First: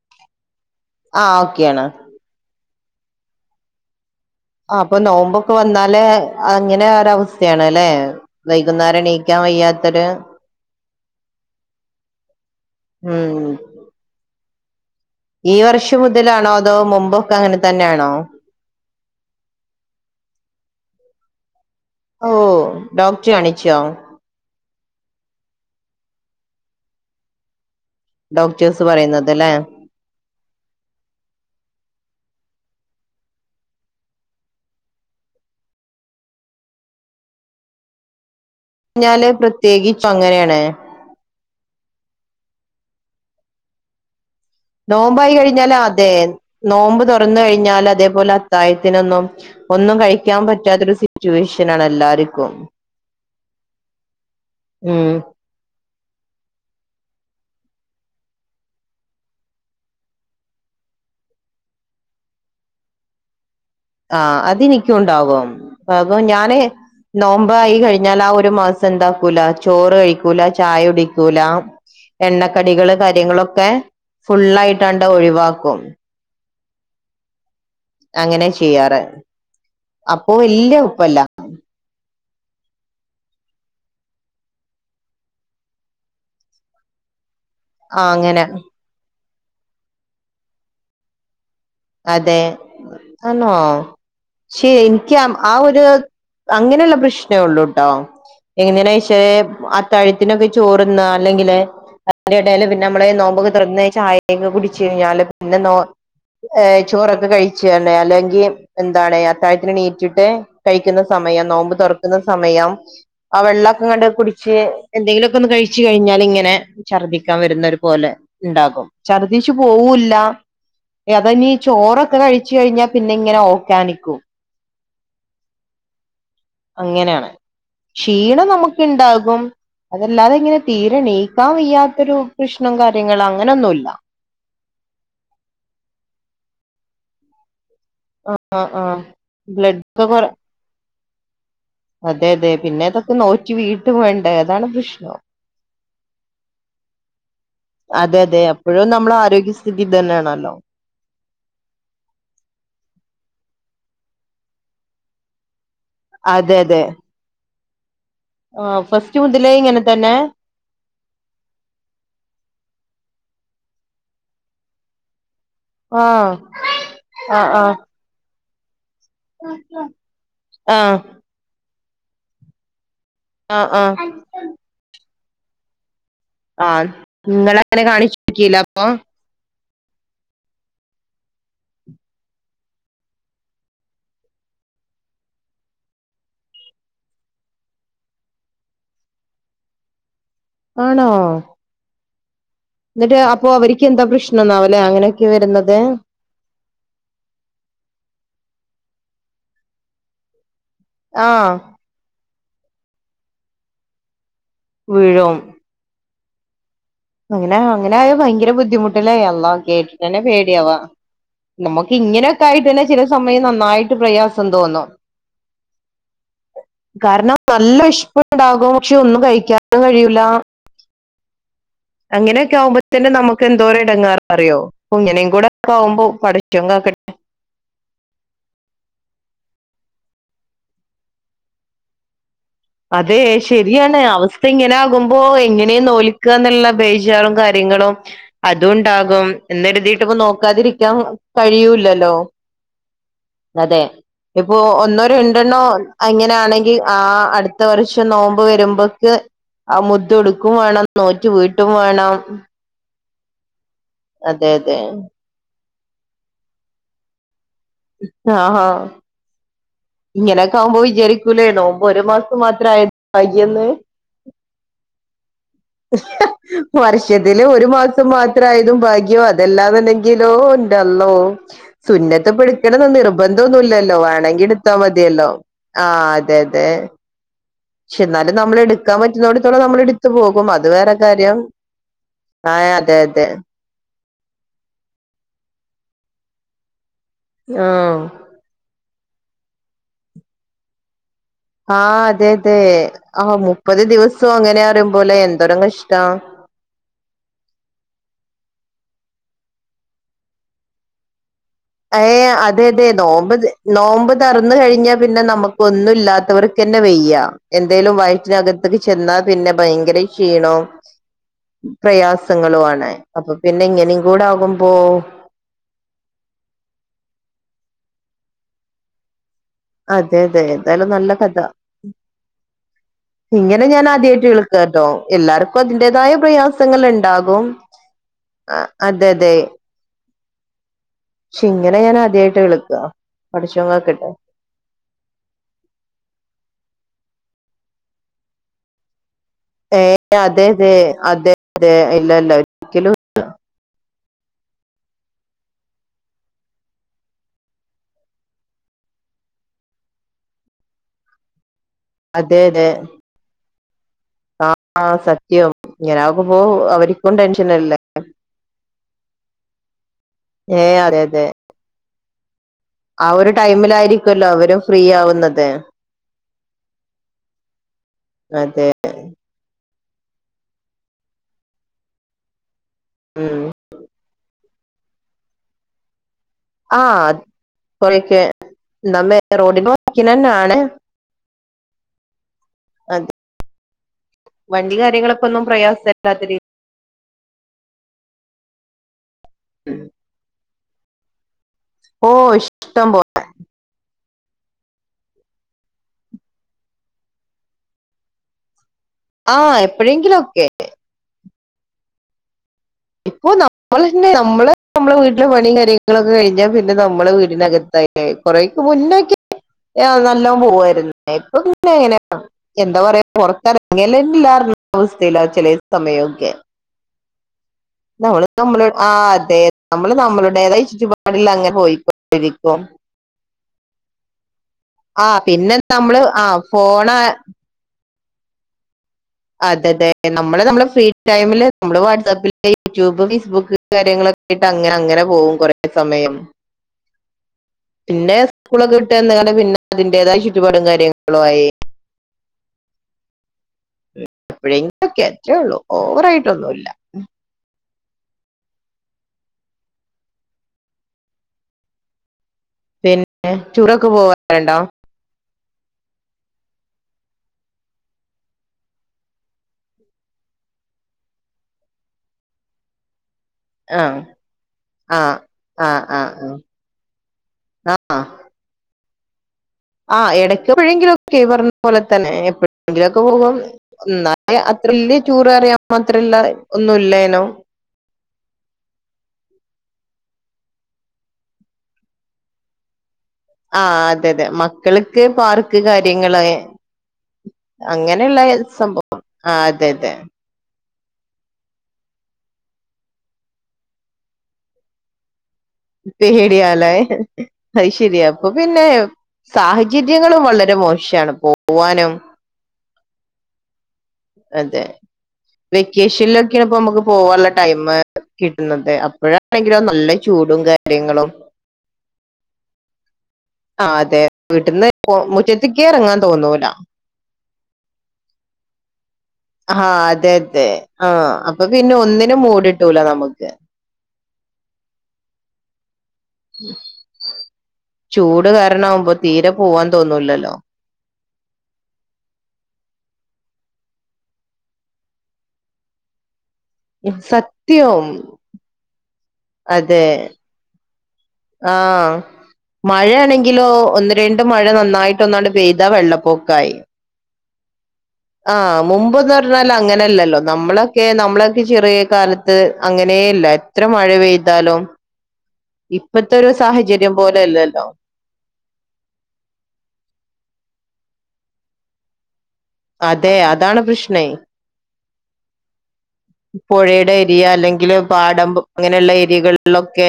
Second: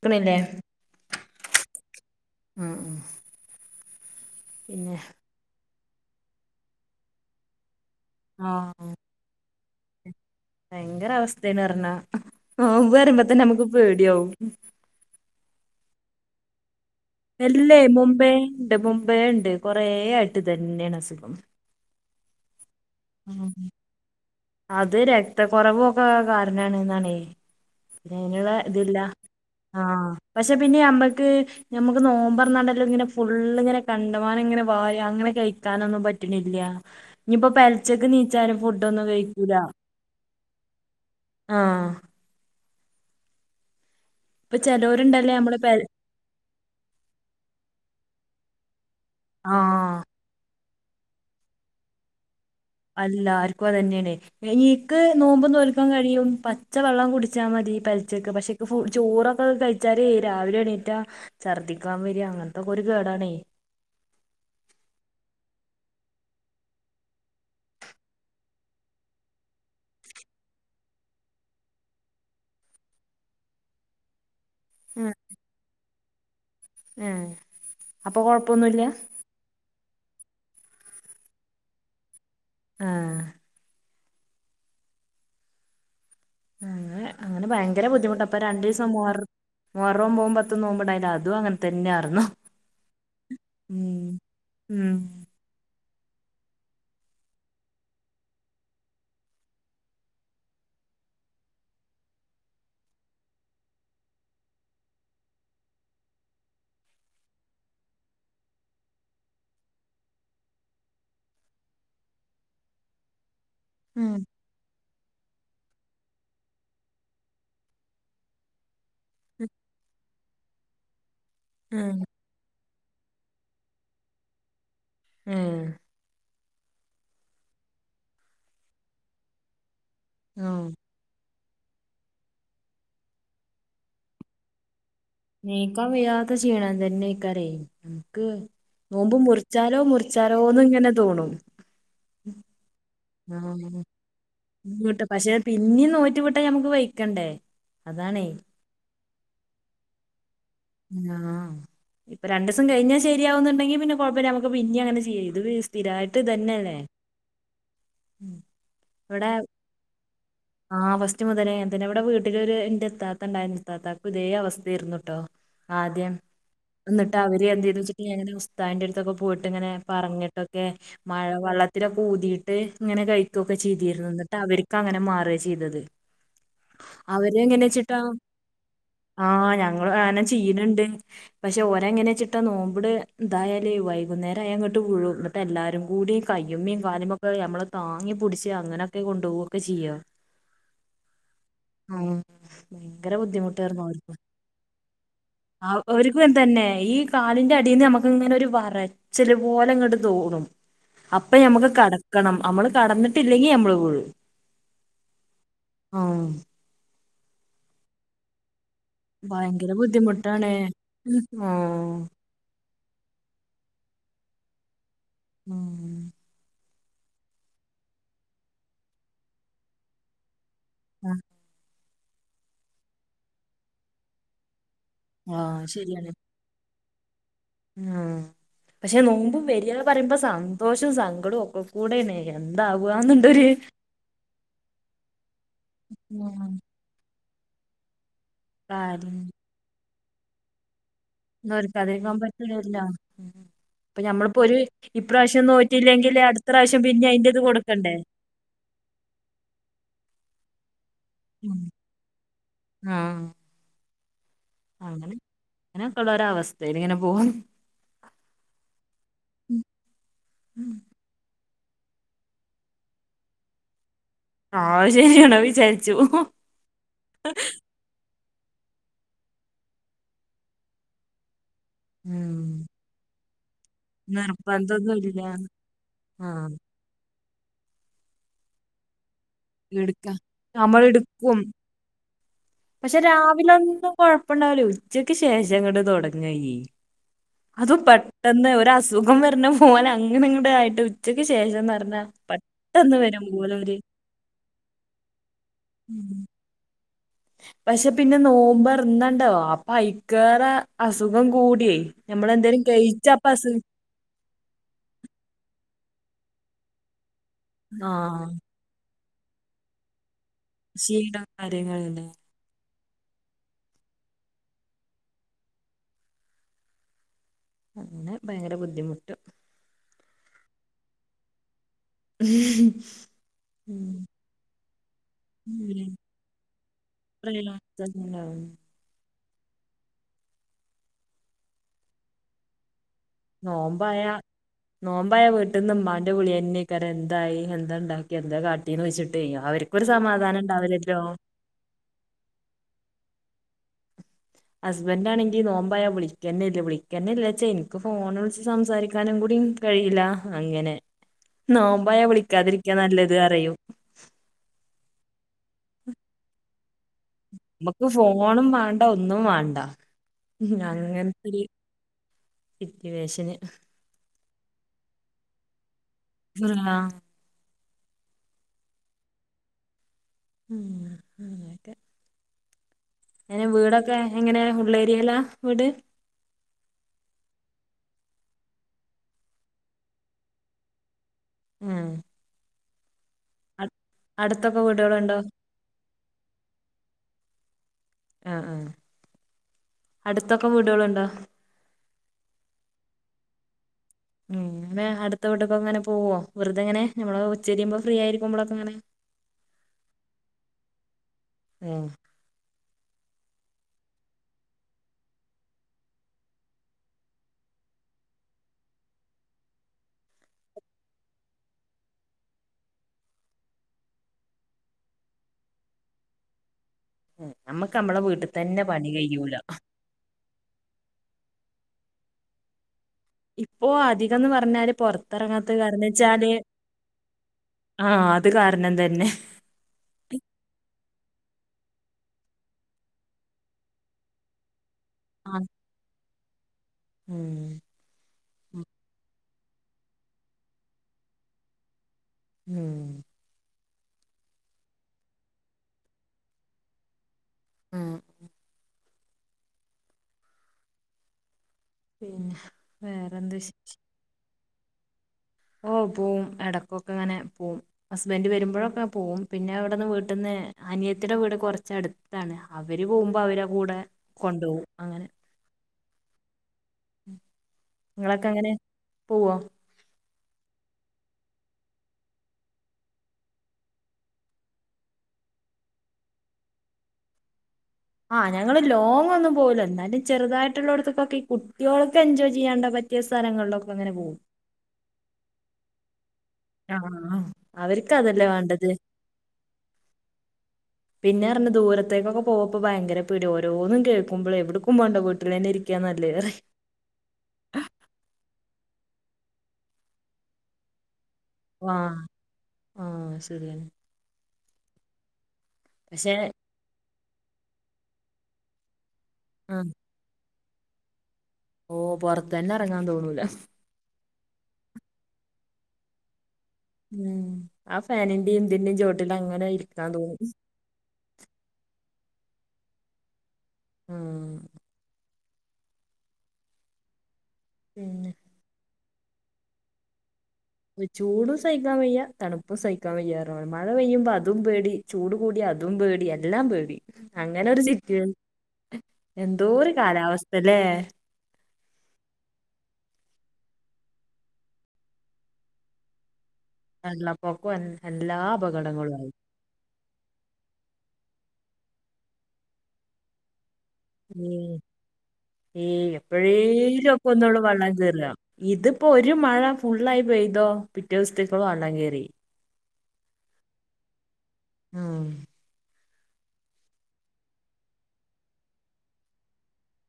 ക്ക്ണില്ലേ? ആഹ് ഓക്കെയാണ്. ഉം ഉം ആഹ് അപ്പൊ നോമ്പൊക്കെ വന്നാലേ അങ്ങനെ ഒര അവസ്ഥയാണ്ല്ലേ ആഹ് വൈകുന്നേരെണീ ക്കാൻ വയ്യാത്തൊര് ഭയങ്കര അവസ്ഥേണ് പറഞ്ഞാ നോമ്പ് ഉം പറിമ്പം തന്നെ നമക്ക് പേടിയാവും ഈ വർഷം മുതലാണോ അതോ മുമ്പൊ അല്ലേ മുമ്പേണ്ട് മുമ്പേണ്ട് കൊറേ ആയിട്ട് ഇതെന്നെയാണ് അസുഖം ഓഹ് ഡോക്ടെ കാണിച്ചോ അത് രക്ത കൊറവൊക്കെ കാരണാണ്ന്നാണെ പിന്നെ അതിനുള്ള ഡോക്ടേഴ്സ് ഇതുല്ല പറയുന്നത് അല്ലെ ആഹ് പക്ഷെ പിന്നെ നമ്മക്ക് നമക്ക് നോമ്പർന്നാടെന്നെ ഇങ്ങനെ ഫുള്ള് ഇങ്ങനെ കണ്ടമാനം ഇങ്ങനെ വാരി അങ്ങനെ കഴിക്കാനൊന്നും പറ്റ്ണില്ല ഇഞ്പ്പം പെൽച്ചക്ക് നീച്ചാലും ഫുഡൊന്നും കഴി പ്രത്യേകി പ്പ അങ്ങനെയാണ് ആഹ് ഇപ്പൊ ചെലോരുണ്ടല്ലേ നോമ്പായി നമ്മള് പെ കഴിഞ്ഞാല് അതെ നോമ്പ് തുറന്ന് കഴിഞ്ഞാൽ അതേപോലെ അത്തായത്തിനൊന്നും ആഹ് ഒന്നും കഴി ക്കാൻ പറ്റാത്തൊരു സിറ്റുവേഷനാണ് എല്ലാര്ക്കും അല്ലാര്ക്കും അത് തന്നെയാണെ ഇൻക്ക് ഉം നോമ്പ് നോൽ ക്കാൻ കഴിയും പച്ച വെള്ളം കുടിച്ചാ മതി പെൽച്ചക്ക് പക്ഷേ ഇൻക് ഫു ചോറൊക്കെ കഴിച്ചാല് രാവിലെ എണീറ്റാ ഛർദ്ദിക്കാൻ വെര അങ്ങൻത്തൊക്കെ ഒരു കേടാണേ ആഹ് അതെനിക്കുണ്ടാവും അപ്പൊ ഞാന് നോമ്പായി കഴിഞ്ഞാല് ആഹ് ഒരു മാസം എന്താക്കൂല ചോറ് കഴിക്കൂല ചായ കുടിക്കൂല എണ്ണക്കടികള് കാര്യങ്ങളൊക്കെ ഫുള്ളായിട്ടാണ്ട് ഉം ഒഴിവാക്കും ഏഹ് അപ്പൊ അങ്ങനെ കൊഴപ്പൊന്നുല്ല ചെയ്യാറ് അപ്പൊ വല്യ ഉപ്പെല്ല ആഹ് അങ്ങനെ ഭയങ്കര ആഹ് ബുദ്ധിമുട്ടാ ഇപ്പൊ അങ്ങനെ രണ്ടീസ സം മുഹർ മുഹറം ഒമ്പതും പത്തും നോമ്പുണ്ടായിനി അതും അങ്ങനെ തന്നെയാർന്നു അതെ ആണോ ഉം ക്ഷേ ഉം ഇൻക്ക് ആ ആഹ് ഒരു അങ്ങനെയുള്ള പ്രശ്നേ ഉള്ളൂട്ടോ എങ്ങനെയാണ് ക്ഷേ അത്താഴത്തിനൊക്കെ ചോറുന്ന അല്ലെങ്കിലേ അയിന്റടേല് പിന്നെ നമ്മളെ നോമ്പൊക്കെ തൊറന്ന് ചായൊക്കെ കുടിച്ച് കഴിഞ്ഞാല് പിന്നെ നോ ഏ ചോറൊക്കെ കഴിച്ചു തന്നെ അല്ലെങ്കിൽ എന്താണ് അത്താഴത്തിന് ണീറ്റിട്ട് കഴിക്കുന്ന സമയം നോമ്പ് തൊറക്കുന്ന സമയം ആഹ് വെള്ളൊക്കെണ്ട് ഉം കുടി ച്ച് എന്തെങ്കിലുമൊക്കെ ഒന്ന് കഴിച്ചു കഴിഞ്ഞാൽ ഇങ്ങനെ ഛർദ്ദിക്കാൻ വരുന്ന ഒരു പോലെ ണ്ടാകും ഉം ഛർദ്ദിച്ച് പോവൂല്ല അതന്നീ ഉം ചോറൊക്കെ കഴിച്ച് കഴിഞ്ഞാൽ പിന്നെ ഇങ്ങനെ ഓക്കാനിക്കും ഉം അങ്ങനെയാണ് ക്ഷീണം നമുക്ക് ണ്ടാകും അതല്ലാതെ ഇങ്ങനെ ആഹ് തീരെ ണീ ക്കാൻ വയ്യാത്തൊരു പ്രശ്നം കാര്യങ്ങൾ അങ്ങനൊന്നുല്ല്യ നീക്കാൻ വയ്യാത്ത ക്ഷീണം തന്നെ ആയിക്കാരേ ക്ക് ആ ആ നോമ്പ് മുറിച്ചാലോ ബ്ലഡ് ഒക്കെ കൊറ മുറിച്ചാലോന്ന് ഇങ്ങനെ തോണും അതെ അതെ പിന്നെ ഇതൊക്കെ നോറ്റ് വീട്ടും വേണ്- ട്ട് പക്ഷെ പിന്നെ നോറ്റി വിട്ടാ നമ്മക്ക് വയ്ക്കണ്ടേ അതാണ് പ്പഴും നമ്മുടെ ആരോഗ്യസ്ഥിതി ഇത് തന്നെയാണല്ലോ ആഹ് ഇപ്പൊ രണ്ട് ദിസം കഴിഞ്ഞാ ശരിയാകുന്നുണ്ടങ്കിൽ പിന്നെ കുഴപ്പമില്ല നമ്മക്ക് പിന്നെ അങ്ങെ ചെയ്യാം ഇത് സ്ഥിരായിട്ട് ത്ത് ഇതന്നെയാണ് ആഹ് ഫസ്റ്റ് മുതലേ ഇങ്ങനെ തന്നെ ആഹ് ഫസ്റ്റ് മുതലേ ഇങ്ങനെ തന്നെ ഇവിടെ വീട്ടിലൊരു എന്റെ ഇത്താത്ത ണ്ടായിരുന്നു ഇത്താത്താക്കും ഇതേ അവസ്ഥായിരുന്നു ട്ടോ ആ ആദ്യം എന്നിട്ട് ആ അവര് ആ എന്ത് ചെയ്തു ച്ച് ഇങ്ങനെ ഉസ്താന്റെ അടുത്തൊക്കെ പോയിട്ടിങ്ങനെ പറഞ്ഞിട്ടൊക്കെ ആ മഴ വെള്ള ത്തിലൊക്കെ ഊതിയിട്ട് ഇങ്ങനെ കഴിക്കൊക്കെ ആ ആ ചെയ്തീരുന്നു എന്നിട്ട് അവര്ക്ക് അങ്ങനെ മാറാ ചെയ്തത് ആം അവര് എങ്ങനെ നിങ്ങളങ്ങനെ വെച്ചിട്ടാ കാണിച്ചീലപ്പം ആഹ് ഞങ്ങളും അങ്ങനെ ചെയ്യ്ണ് ണ്ട് പക്ഷെ ഓരെങ്ങനി വെചിട്ട നോമ്പിന് എന്തായാല് വൈകുന്നേരായ ഇങ്ങട്ട് വിഴും ന്നിട്ട് എല്ലാരും കൂടി കയ്യുമ്മേം കാലുമ്മൊക്ക നമ്മള് താങ്ങി പിടിച്ച് അങ്ങനൊക്കെ കൊണ്ടോവക്ക ചെയ്യാ ആണോ അയ ഭയങ്കര ബുദ്ധിമുട്ടായിരുന്നു അവർക്ക് നന്നാവൂല അങ്ങനെ ആഹ് ഒരു ഇപ്പത്തന്നെ ഈ കാലിന്റെ അടീന്ന് നമ്മക്ക് ഇങ്ങനെ ഒരു വറച്ചില് പോലങ്ങട്ട് തോന്നും ആ അപ്പ ഞമ്മക്ക് കടക്കണം നമ്മള് കടന്നിട്ടില്ലെങ്കി നമ്മള് വീഴും വീഴും ആം അങ്ങനെ അങ്ങനെയായാ ഭയങ്കര ബുദ്ധിമുട്ട് ലെ അള്ളാ ഭയങ്കര കേട്ടിട്ടന്നെ ബുദ്ധിമുട്ടാണ് പേടിയാവാ നമ്മക്ക് ആഹ് ഇങ്ങനെ ആയിട്ടന്നെ ചില സമയം നന്നായിട്ട് പ്രയാസം തോന്നും ഉം കാരണം നല്ല വെശ്പ്പിണ്ടാകും പക്ഷെ ഒന്നും കഴിക്കാൻ കഴിയൂല ആ അങ്ങനെയൊക്കെ ആവുമ്പോ തന്നെ നമ്മക്ക് എന്തോരം എടങ്ങേറാ അറിയോ അങ്ങനേം ആഹ് കൂടക്കെ ആകുമ്പോ പടച്ചോൻ കാക്ക് ഉം പക്ഷെ നോമ്പ് വെരാ പറയുമ്പോ സന്തോഷവും സങ്കടവും ഒക്കെ കൂടെ ആണ് എന്താവും അതെ ശരിയാണ് അവസ് ഇപ്പിങ്ങനാകുമ്പോ എങ്ങനെയാ ഉം നോല്ക്കാന്നുള്ള ബേജാറും കാര്യങ്ങളും കാര്യം അതുംണ്ടാകും എന്ന് കര്തീട്ട് ഇപ്പ നോക്കാതിരിക്കാം നോൽക്കാതിരിക്കാൻ പറ്റീന്ന് വെരില്ലാ അതെ ഇപ്പൊ ഒന്നോ ഇപ്രാവശ്യം രണ്ടെണ്ണോ നോറ്റില്ലെങ്കില് അടുത്ത അങ്ങനാണെങ്കിൽ പ്രാവശ്യം ആ പിന്നെ അയിന്റെത് അടുത്ത കൊടുക്കണ്ടേ വർഷം നോം മ്പ് വെര്മ്പെക്ക് ആഹ് മുദു എടുക്കോം വേണം നോറ്റി വീട്ടും വേണം ഉം അതെ തെ അങ്ങനൊക്കൊള്ളൊര് അവസ്ഥയില് ഇങ്ങനെ പോവ്ന്ന് ആഹ് ഹാ ഉം ഇങ്ങനെക്കെ ആവ്മ്പോ വിചാരിക്കൂല്ലോ നോമ്പ് ഒര് മാസം മാത്രാ ആ യ്യന്ന് ആഹ് ശേരിയാണ് ആ വിചാ വർഷത്തില് ഒര് മാസം മാ ത്രായതും ഭാഗ്യം അത് അല്ലാതുണ്ടങ്കില്ലോ എൻ്റെ അള്ളോ സുന്നത്തിപ്പയടുക്കണേ നിർ ബന്ധൊന്നുല്ലല്ലോ വേണങ്കി എടുത്താ നിർബന്ധൊന്നുല്ല മതിയല്ലോ ആഹ് അതെ തെ പക്ഷേ എന്നാലും നമ്മള് എട്ക്കാൻ പറ്റുന്നോടത്തോളം നമ്മൾ എടുക്ക എട്ത്ത് പോകും അത് വേറെ കാര്യം ആഹ് അതെ പക്ഷേ അതെ രാവിലെ ഒന്നും കൊഴപ്പോണ്ടാവില്ല ഉച്ചക്ക് ശേഷം അങ്ങട് തൊടങായി അതും പെ ആഹ് ട്ടന്ന് ഒര് അസുഖം വെരണ പോലങ്ങനെങ്ങട് ആയിട്ട് ഉ ച്ചക്ക് ശേഷം എന്ന് ആഹ് പറഞ്ഞാൽ അതെ അതെ പെട്ടെന്ന് വരും ആഹ് പോലെ ഒരു മുപ്പത് ദിവസോം അങ്ങനെയാന്ന് പറയും പോലെ എന്തോരം കഷ്ടവ പക്ഷേ പിന്നെ നോമ്പൊറാന്നാണ്ടവ അപ്പൊ അയിക്ക്യാറേ അസുഖം കൂടിയേ യെ നമ്മളെന്തേലും അതെ അതെ കഴിച്ചപ്പ നോമ്പ് അസുഖം നോമ്പ് തൊറന്ന് കഴിഞ്ഞാ പിന്നെ നമ്മക്ക് ഒന്നും ഇല്ലാതർക്ക് തന്നെ വായ്യാ ആ എന്തേലും വയറ്റിനക ത്ത് ചെന്നാ പിന്നെ ബയങ്കര ക്ഷീണോം ക്ഷീണം കാര്യങ്ങളില്ലേ പ്രയാസ് ങ്ങളും ആണ് അപ്പ പിന്നെ ഇങ്ങനെ കൂടെ ആക്മ്പോ- അങ്ങനെ ബയങ്കര ബുദ്ധിമുട്ട്- അതെ അതെ എന്തായാലും നല്ലാ കഥ. [unintelligible] ഇങ്ങനെ ഞാൻ ആദ്യായിട്ട്- കേൾക്കാട്ടോ എല്ലാർക്കും ഉം. അതിൻ്റെതായാ പ്രയാസങ്ങള് ഇണ്ടാകും. [unintelligible] ആഹ്, അതെ, അതെ. ശേ ഇങ്ങനെ ഞാൻ ആദ്യായിട്ട് കേൾക്ക്യായാ. നോമ്പ് ആയാ- നോമ്പായ വീട്ടിന്ന് ഉമാൻ്റെ വിളിയാ, [unintelligible] എന്തായി, എന്താ ഇണ്ടാക്കിയേ, എന്താ കട്ടീന്ന് വെച്ച്- ന്തേയ്യി അവര്ക്കൊര് ഏഹ് സമാധാനം അതെ അതെ ഒണ്ടാവില്ലോലോ. അതെ അതെ ഇല്ലാ, ഇല്ലാ. ഹാസ്ബോൻ്റെ ആണേങ്കി- നോമ്പയാ വിളിക്ക്യാന്നെ ഇല്ല. വിളിക്ക്യാന്നെ ഇല്ലാച്ചാ, എനിക്ക് ഫോൺ വിളിച്ച് സംസാരിക്കാനും കൂടിമ് - കഴിയില്ലാ അങ്ങനെ, നോമ്പായാ അതെ അതെ വിളിക്കാതിരിക്ക്യാ നല്ലത് അറിയും. ആഹ് സത്യം ഇങ്ങന അവ്മ്പോ- അവര്ക്കും ടെൻഷനാല്ലേ. നമുക്ക് ഫോണും മാണ്ടാ ഒന്നും വേണ്ട- ഏഹ് അങ്ങനത്തെ ഇ- ആഹ് ഒര് ടൈമിലായിരിക്കു അല്ലോ അവരും ഫ്രീ ആവ്ന്നാത്. [unintelligible] അതെ. ഉം ഉം. [unintelligible] ഉം എങ്ങെനെ വീടൊക്ക്യേ, എങ്ങനെയാ ഉള്ള് ഏരിയലാ വീട്. ആഹ് കൊറേക്ക്യയേ, [unintelligible] വക്ക്ന്നെയാണ്. ഉം. അതെ അടുത്തൊക്കെ വണ്ടി വീടുകളുണ്ടോ കാര്യങ്ങളൊക്ക ഒന്നും പ്രയാസം ഇല്ലാത്ത രീതി- ആഹ് ആഹ്. ഉം. അട്ത്തൊക്ക്യയേ വീട്കള് ഒണ്ടോ? ഓ ഇഷ്ടം പോലേ. ഉം അട്ത്ത് വിട്ട്ക്ക് അങ്ങനെ പോവോ വെറുതെ ഇങ്ങനെ, നമ്മള് ഉച്ചക്കിരിക്കുമ്പോ ഫ്രീ- ആയിരിക്ക്മ്പോളൊ ഒക്കെ ഇങ്ങനെ. ആ എപ്പോഴെങ്കിലും ഒക്കെ. ആഹ. ഇപ്പോ നമ്മൾന്നെ നമ്മെ, നമ്മളെ- വീട്ടെ പണിയും കാര്യങ്ങളൊക്കെ കഴിഞ്ഞാ പിന്നെ നമ്മെ, വീടിനകത്തായി കൊറെക്ക് മുന്നൊക്കെ നല്ലോമ് പോവായിന്, ഇപ്പ ഇങ്ങനെങ്ങനെയ? എന്താ പറയാ- പുറക്കങ്ങ [unintelligible] അവസ്ഥയില ചെല സമയമൊക്കെ- നമ്മുക്ക്- നമ്മള് നമ്മ ആഹാ അതെ നമ്മള് നമ്മളുടേതായ ചുറ്റുപാടിൽ- അങ്ങനെ പോയിക്കഴിക്കും. ഇപ്പോ അധികംന്ന് പറഞ്ഞാല്- ആ പിന്നെ പൊറത്തിറങ്ങാത്ത കാരന്ന് നമ്മള് ആ വെച്ചാല്- ഫോണ് ആഹാ അത് കാരണം തന്നെ- അതെ, അതെ നമ്മള് നമ്മെ ഫ്രീ- ടൈമില് നമ്മള് വാട്സആപ്പില്- യൂട്യൂബ്, ഫേസ്ബുക്ക്- കാര്യങ്ങളൊക്കെ ആട്ട് അങ്ങനെ- അങ്ങനെ പോകും കുറെേ സമയം. ഉം. പിന്നെ സ്കൂളൊക്കെ ഇട്ട് എന്ത- പിന്നെ അതിന്റേതായ ചുറ്റുപാടും കാര്യങ്ങളും ആഹാ, ഉം. എപ്പോഴെങ്കലും ഒക്കെ അത്രേള്ളൂ, ഓവറ ആയിട്ടൊന്നുമല്ല. ഉം. പിന്നെ. പിന്നെ വേറെന്ത് വിശേ ചുറക്ക് പോവാറുണ്ടോ? ഓ പോവും ഇടയ്ക്കൊക്കെ- ഇങ്ങനെ പോകവും. ഹസ്ബൻന്റ് വരുമ്പോഴൊക്കെ- പോകും പിന്നെ അവിടെന്ന് വീട്ടന്ന് അനിയത്തിടെ വീട് കുറച്ചടുത്ത്- ണ് അവര് പോകുമ്പോ അവ- ആഹ് ആഹ് ആഹ് ആഹ് ആഹ് നിങ്ങളൊക്കെ അങ്ങനെ പോവോ ആഹ് എടക്ക് എപ്പോഴെങ്കിലൊക്കെ പറഞ്ഞപോലെ തന്നെ എപ്പോഴെങ്കിലും ഒക്കെ പോകം എന്ന അത്രല് ടൂറ് അറിയാൻ അത്രല്ല ഒന്നുംല്ലേനോ ആഹ് ഞങ്ങള് ലോങ് ഒന്നും പോല്ല എന്നാലും ചെറുതായിട്ടുള്ള ഇടത്തക്കൊക്കെ ഈ കുട്ടിയൊൾക്ക് എൻജോയ് ചെയ്യാണ്ട പറ്റ് മറ്റേ ആഹ് സ്ഥലങ്ങളിലക്കെങ്ങനെ അതെ പോകും അതെ മക്കൾക്ക് പാർക്ക് കാര്യങ്ങള ആഹ് അവർക്ക് അങ്ങനെള്ള അതല്ലേ വേണ്ടത് സംഭവം ആഹ് അതെ അതെ പിന്നെറഞ്ഞ ദൂരത്തേക്കൊക്കെ പോകപ്പോ ഭയങ്കര പീടി ഓരോന്നും കേൾക്കുമ്പോൾ എവിടുക്കുമ്പോണ്ട വീട്ടിൽ തന്നെ ഇരിക്ക പേടിയാല്ലേ അയ്ശരിയാ അപ്പൊ പിന്നെ സാഹചര്യങ്ങളും വളരെ മോശാണ്പ്പോ ആഹ് ആഹ് ശരിയാണ് അതെ പക്ഷെ വെക്കേഷനിലൊക്കെയ ഇപ്പൊ നമുക്ക് പോവാനുള്ള ടൈം കിട്ടുന്നത് അപ്പോഴാണെങ്കിലോ നല്ല ചൂടും കാര്യങ്ങളും ഓഹ് പുറത്തന്നെ ഇറങ്ങാൻ തോന്നൂല ആഹ് അതെ വീട്ടന്ന് മുറ്റത്തകേറങ്ങാൻ തോന്നൂല ഉം ആ ഫാനിന്റെയും ഇന്തിന്റെയും ചോ ആഹ് അതെ അതെ ആഹ് അപ്പൊ പിന്നെ ഒന്നിനും മൂടിട്ടൂല നമുക്ക് ഉം ചൂ പിന്നെ കാരണമാകുമ്പോ തീരെ പോവാൻ തോന്നൂല്ലല്ലോ ചൂടും സഹിക്കാൻ വയ്യ തണുപ്പും സഹിക്കാൻ പയ്യാ മഴ പെയ്യുമ്പോ അതും പേടി ചൂട് കൂടിയ അതും പേടി എല്ലാം പേടി അങ്ങനെരു സത്യം സിറ്റ എന്തോ ഒരു അതെ കാലാവസ്ഥല്ലേ ആഹ് മഴയാണെങ്കിലോ ഒന്ന് രണ്ട മഴ നന്നായിട്ട് ഒന്നാണ്ട് പെയ്താ വെള്ളപ്പൊക്കായി വെള്ള പോക്കന്നെ ആഹ് മുമ്പ് അങ്ങനെയല്ലല്ലോ നമ്മളൊക്കെ നമ്മളൊക്കെ ചെറിയ കാലത്ത് അങ്ങനെയല്ല എത്ര മഴ ഉം പെയ്താലും ഏയ് ഇപ്പത്തെ ഒരു സാഹചര്യം പോലെല്ലല്ലോ അല്ല ഇതിപ്പോ ഒരു മഴ ഫുള്ളായി പെയ്തോ പിറ്റേ ദിവസത്തേക്കളോ വള്ളം കയറി അതെ അതാണ് പ്രൃഷ്നേ ഉം പോഴെടെ ഏരിയ അല്ലെങ്കിൽ പാടം അങ്ങനെയുള്ള ഏരിയകളിലൊക്കെ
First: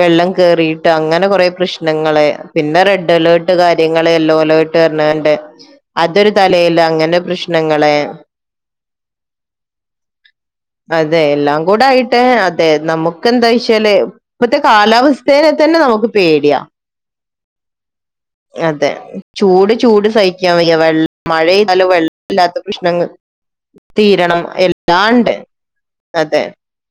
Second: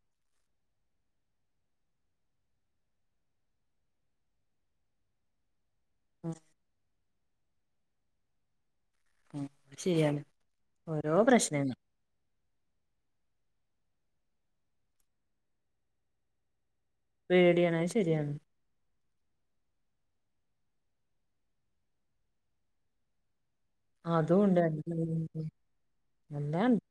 വെള്ളം കേറിട്ട് അങ്ങനെ കൊറെേ പ്രശ്നങ്ങള് പിന്നെ റെഡ് അലേർട്ട് കാര്യങ്ങള് യെല്ലോ അലേർട്ട് ണ്ട് അതൊരു ഉം തലേല് അങ്ങനേ പ്രശ്നങ്ങള് ശരിയാണ് ഓരോ പ്രശ്ന മേ അതെ നമുക്ക്ന്താ വെച്ചാല് ഇപ്പത്തെ കാലാവസ്ഥേനെ തന്നെ നമുക്ക് പേടിയാ പേടിയണ അയ്ശരിയാണ് അതെ ചൂട് ചൂട് സഹിക്കാൻ വയ്യ വെള്ള മഴയാലും വെള്ളം ഇല്ലാത്ത പ്രശ്നങ്ങൾ അതും തീരണം ഉണ്ട് എല്ലാണ്ട് എല്ലാണ്ട്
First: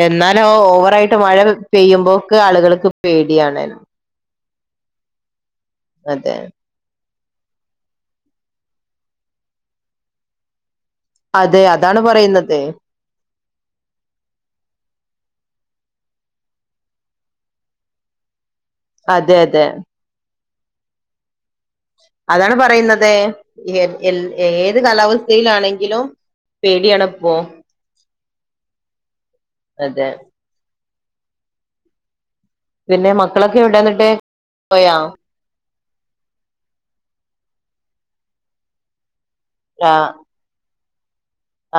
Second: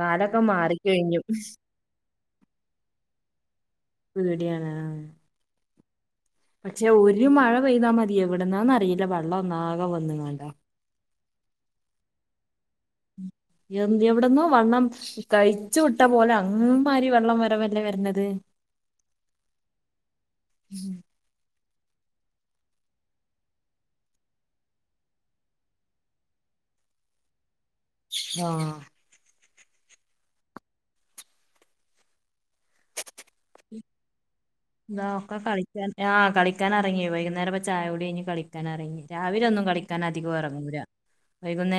കാലൊക്കെ എന്നാലും ഓവറായിട്ട് മാറിക്കഴിഞ്ഞു മഴ പെയ്യുമ്പോക്കെ ആളുകൾക്ക് പേടിയാണ് പേടിയാണ് ആഹ് അതെ പക്ഷെ ഒരു മഴ പെയ്താൽ മതി എവിടുന്നാന്ന് അറിയില്ല വള്ളം ഒന്നാകെ വന്നു കണ്ടോ അതെ അതാണ് പറയുന്നത് എഹ് എവിടെന്നോ വണ്ണം കഴിച്ചു വിട്ട പോലെ അങ്മാരി വെള്ളം മരവല്ലേ വര്ണത് അതെ അതെ ഉം അതാണ് പറയുന്നത് എ ഏത് കാലാവസ്ഥയിലാണെങ്കിലും പേടിയാണിപ്പോ ആഹ് അതെ പിന്നെ മക്കളൊക്കെ എവിടെ എന്നിട്ട് ഇതാ ഒക്കെ കളിക്കാൻ ആഹ് കളിക്കാൻ ഇറങ്ങി വൈകുന്നേരപ്പ ചായുടി കഴിഞ്ഞ് കളിക്കാൻ ഇറങ്ങി രാവിലെ ഒന്നും കളിക്കാൻ അധികം എറങ്ങൂലാ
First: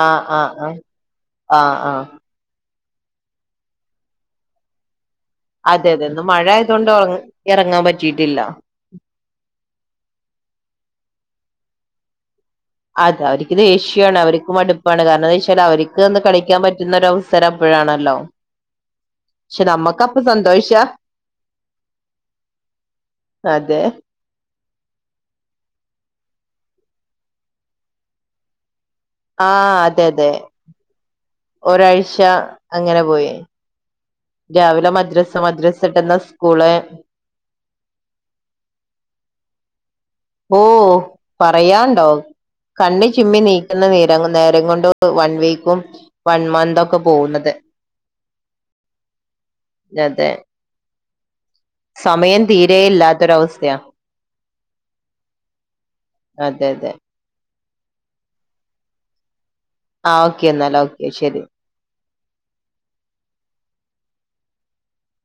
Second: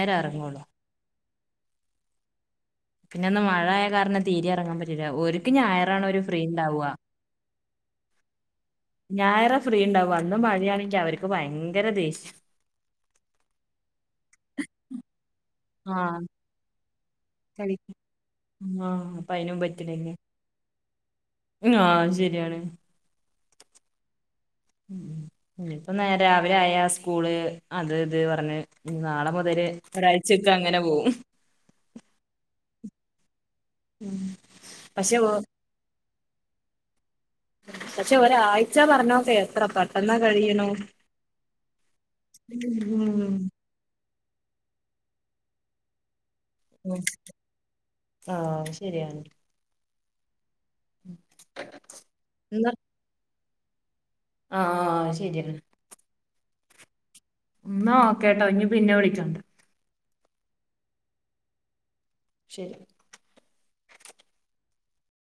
ആഹ് ആഹ് ആഹ് ആഹ് ആഹ് പിന്നെന്ന് മഴായ കാരണം തീരെ ഇറങ്ങാൻ പറ്റിയില്ല ഒരു അതെ അതെ ഇന്ന് ഫ്രീ മഴ ആയതു ഇണ്ടാവുക കൊണ്ട് ഇറങ്ങാൻ പറ്റിയിട്ടില്ല ഞായറ് ഫ്രീ ഉണ്ടാവും അന്ന് മഴയാണെങ്കിൽ അവർക്ക് ഭയങ്കര ദേഷ്യ അതെ അവർക്ക് ദേഷ്യാണ് അവർക്ക് മടുപ്പാണ് കാരണം എന്താ വെച്ചാൽ അവർക്ക് ആഹ് കളിക്കാൻ പറ്റുന്നൊരവസ്ഥ കളി പ്പോഴാണല്ലോ ആഹ് അപ്പൊ അയിനും പക്ഷെ നമ്മക്ക് പറ്റില്ലെങ്കി അപ്പ സന്തോഷാ ആഹ് ശരിയാണ് അതെ ഉം ഇതിപ്പൊ ന രാവിലെ ആയാ സ്കൂള് അത് ഇത് പറഞ്ഞ് നാളെ ആ മുതല് ഒരാഴ്ചൊക്കെ അങ്ങനെ പോവും ഒരാഴ്ച്ച അങ്ങനെ പോയി രാവിലെ പക്ഷെ മദ്രസ മദ്രസ ആട്ടെന്താ സ്കൂള് പക്ഷെ ഒരാഴ്ച പറഞ്ഞൊക്കെ എത്ര പട്ട ഓഹ് പറയാണ്ടോ കണ്ണി ഉം ചിമ്മിനി നേരം കൊണ്ട് വൺ വീക്കും വൺ മന്തൊക്കെ പോന്നത് ആഹ് അതെ ഉം സമയം തീരെ ഇല്ലാത്തൊരവസ്ഥയാ ആഹ് ആഹ് ശരിയാണ് അതെ അതെ എന്നാ ഓക്കേട്ടൊ ഇനി പിന്നെ വിളിക്കാം ആഹ് ഓക്കെ എന്നാൽ ഓക്കെ ശരി ശരി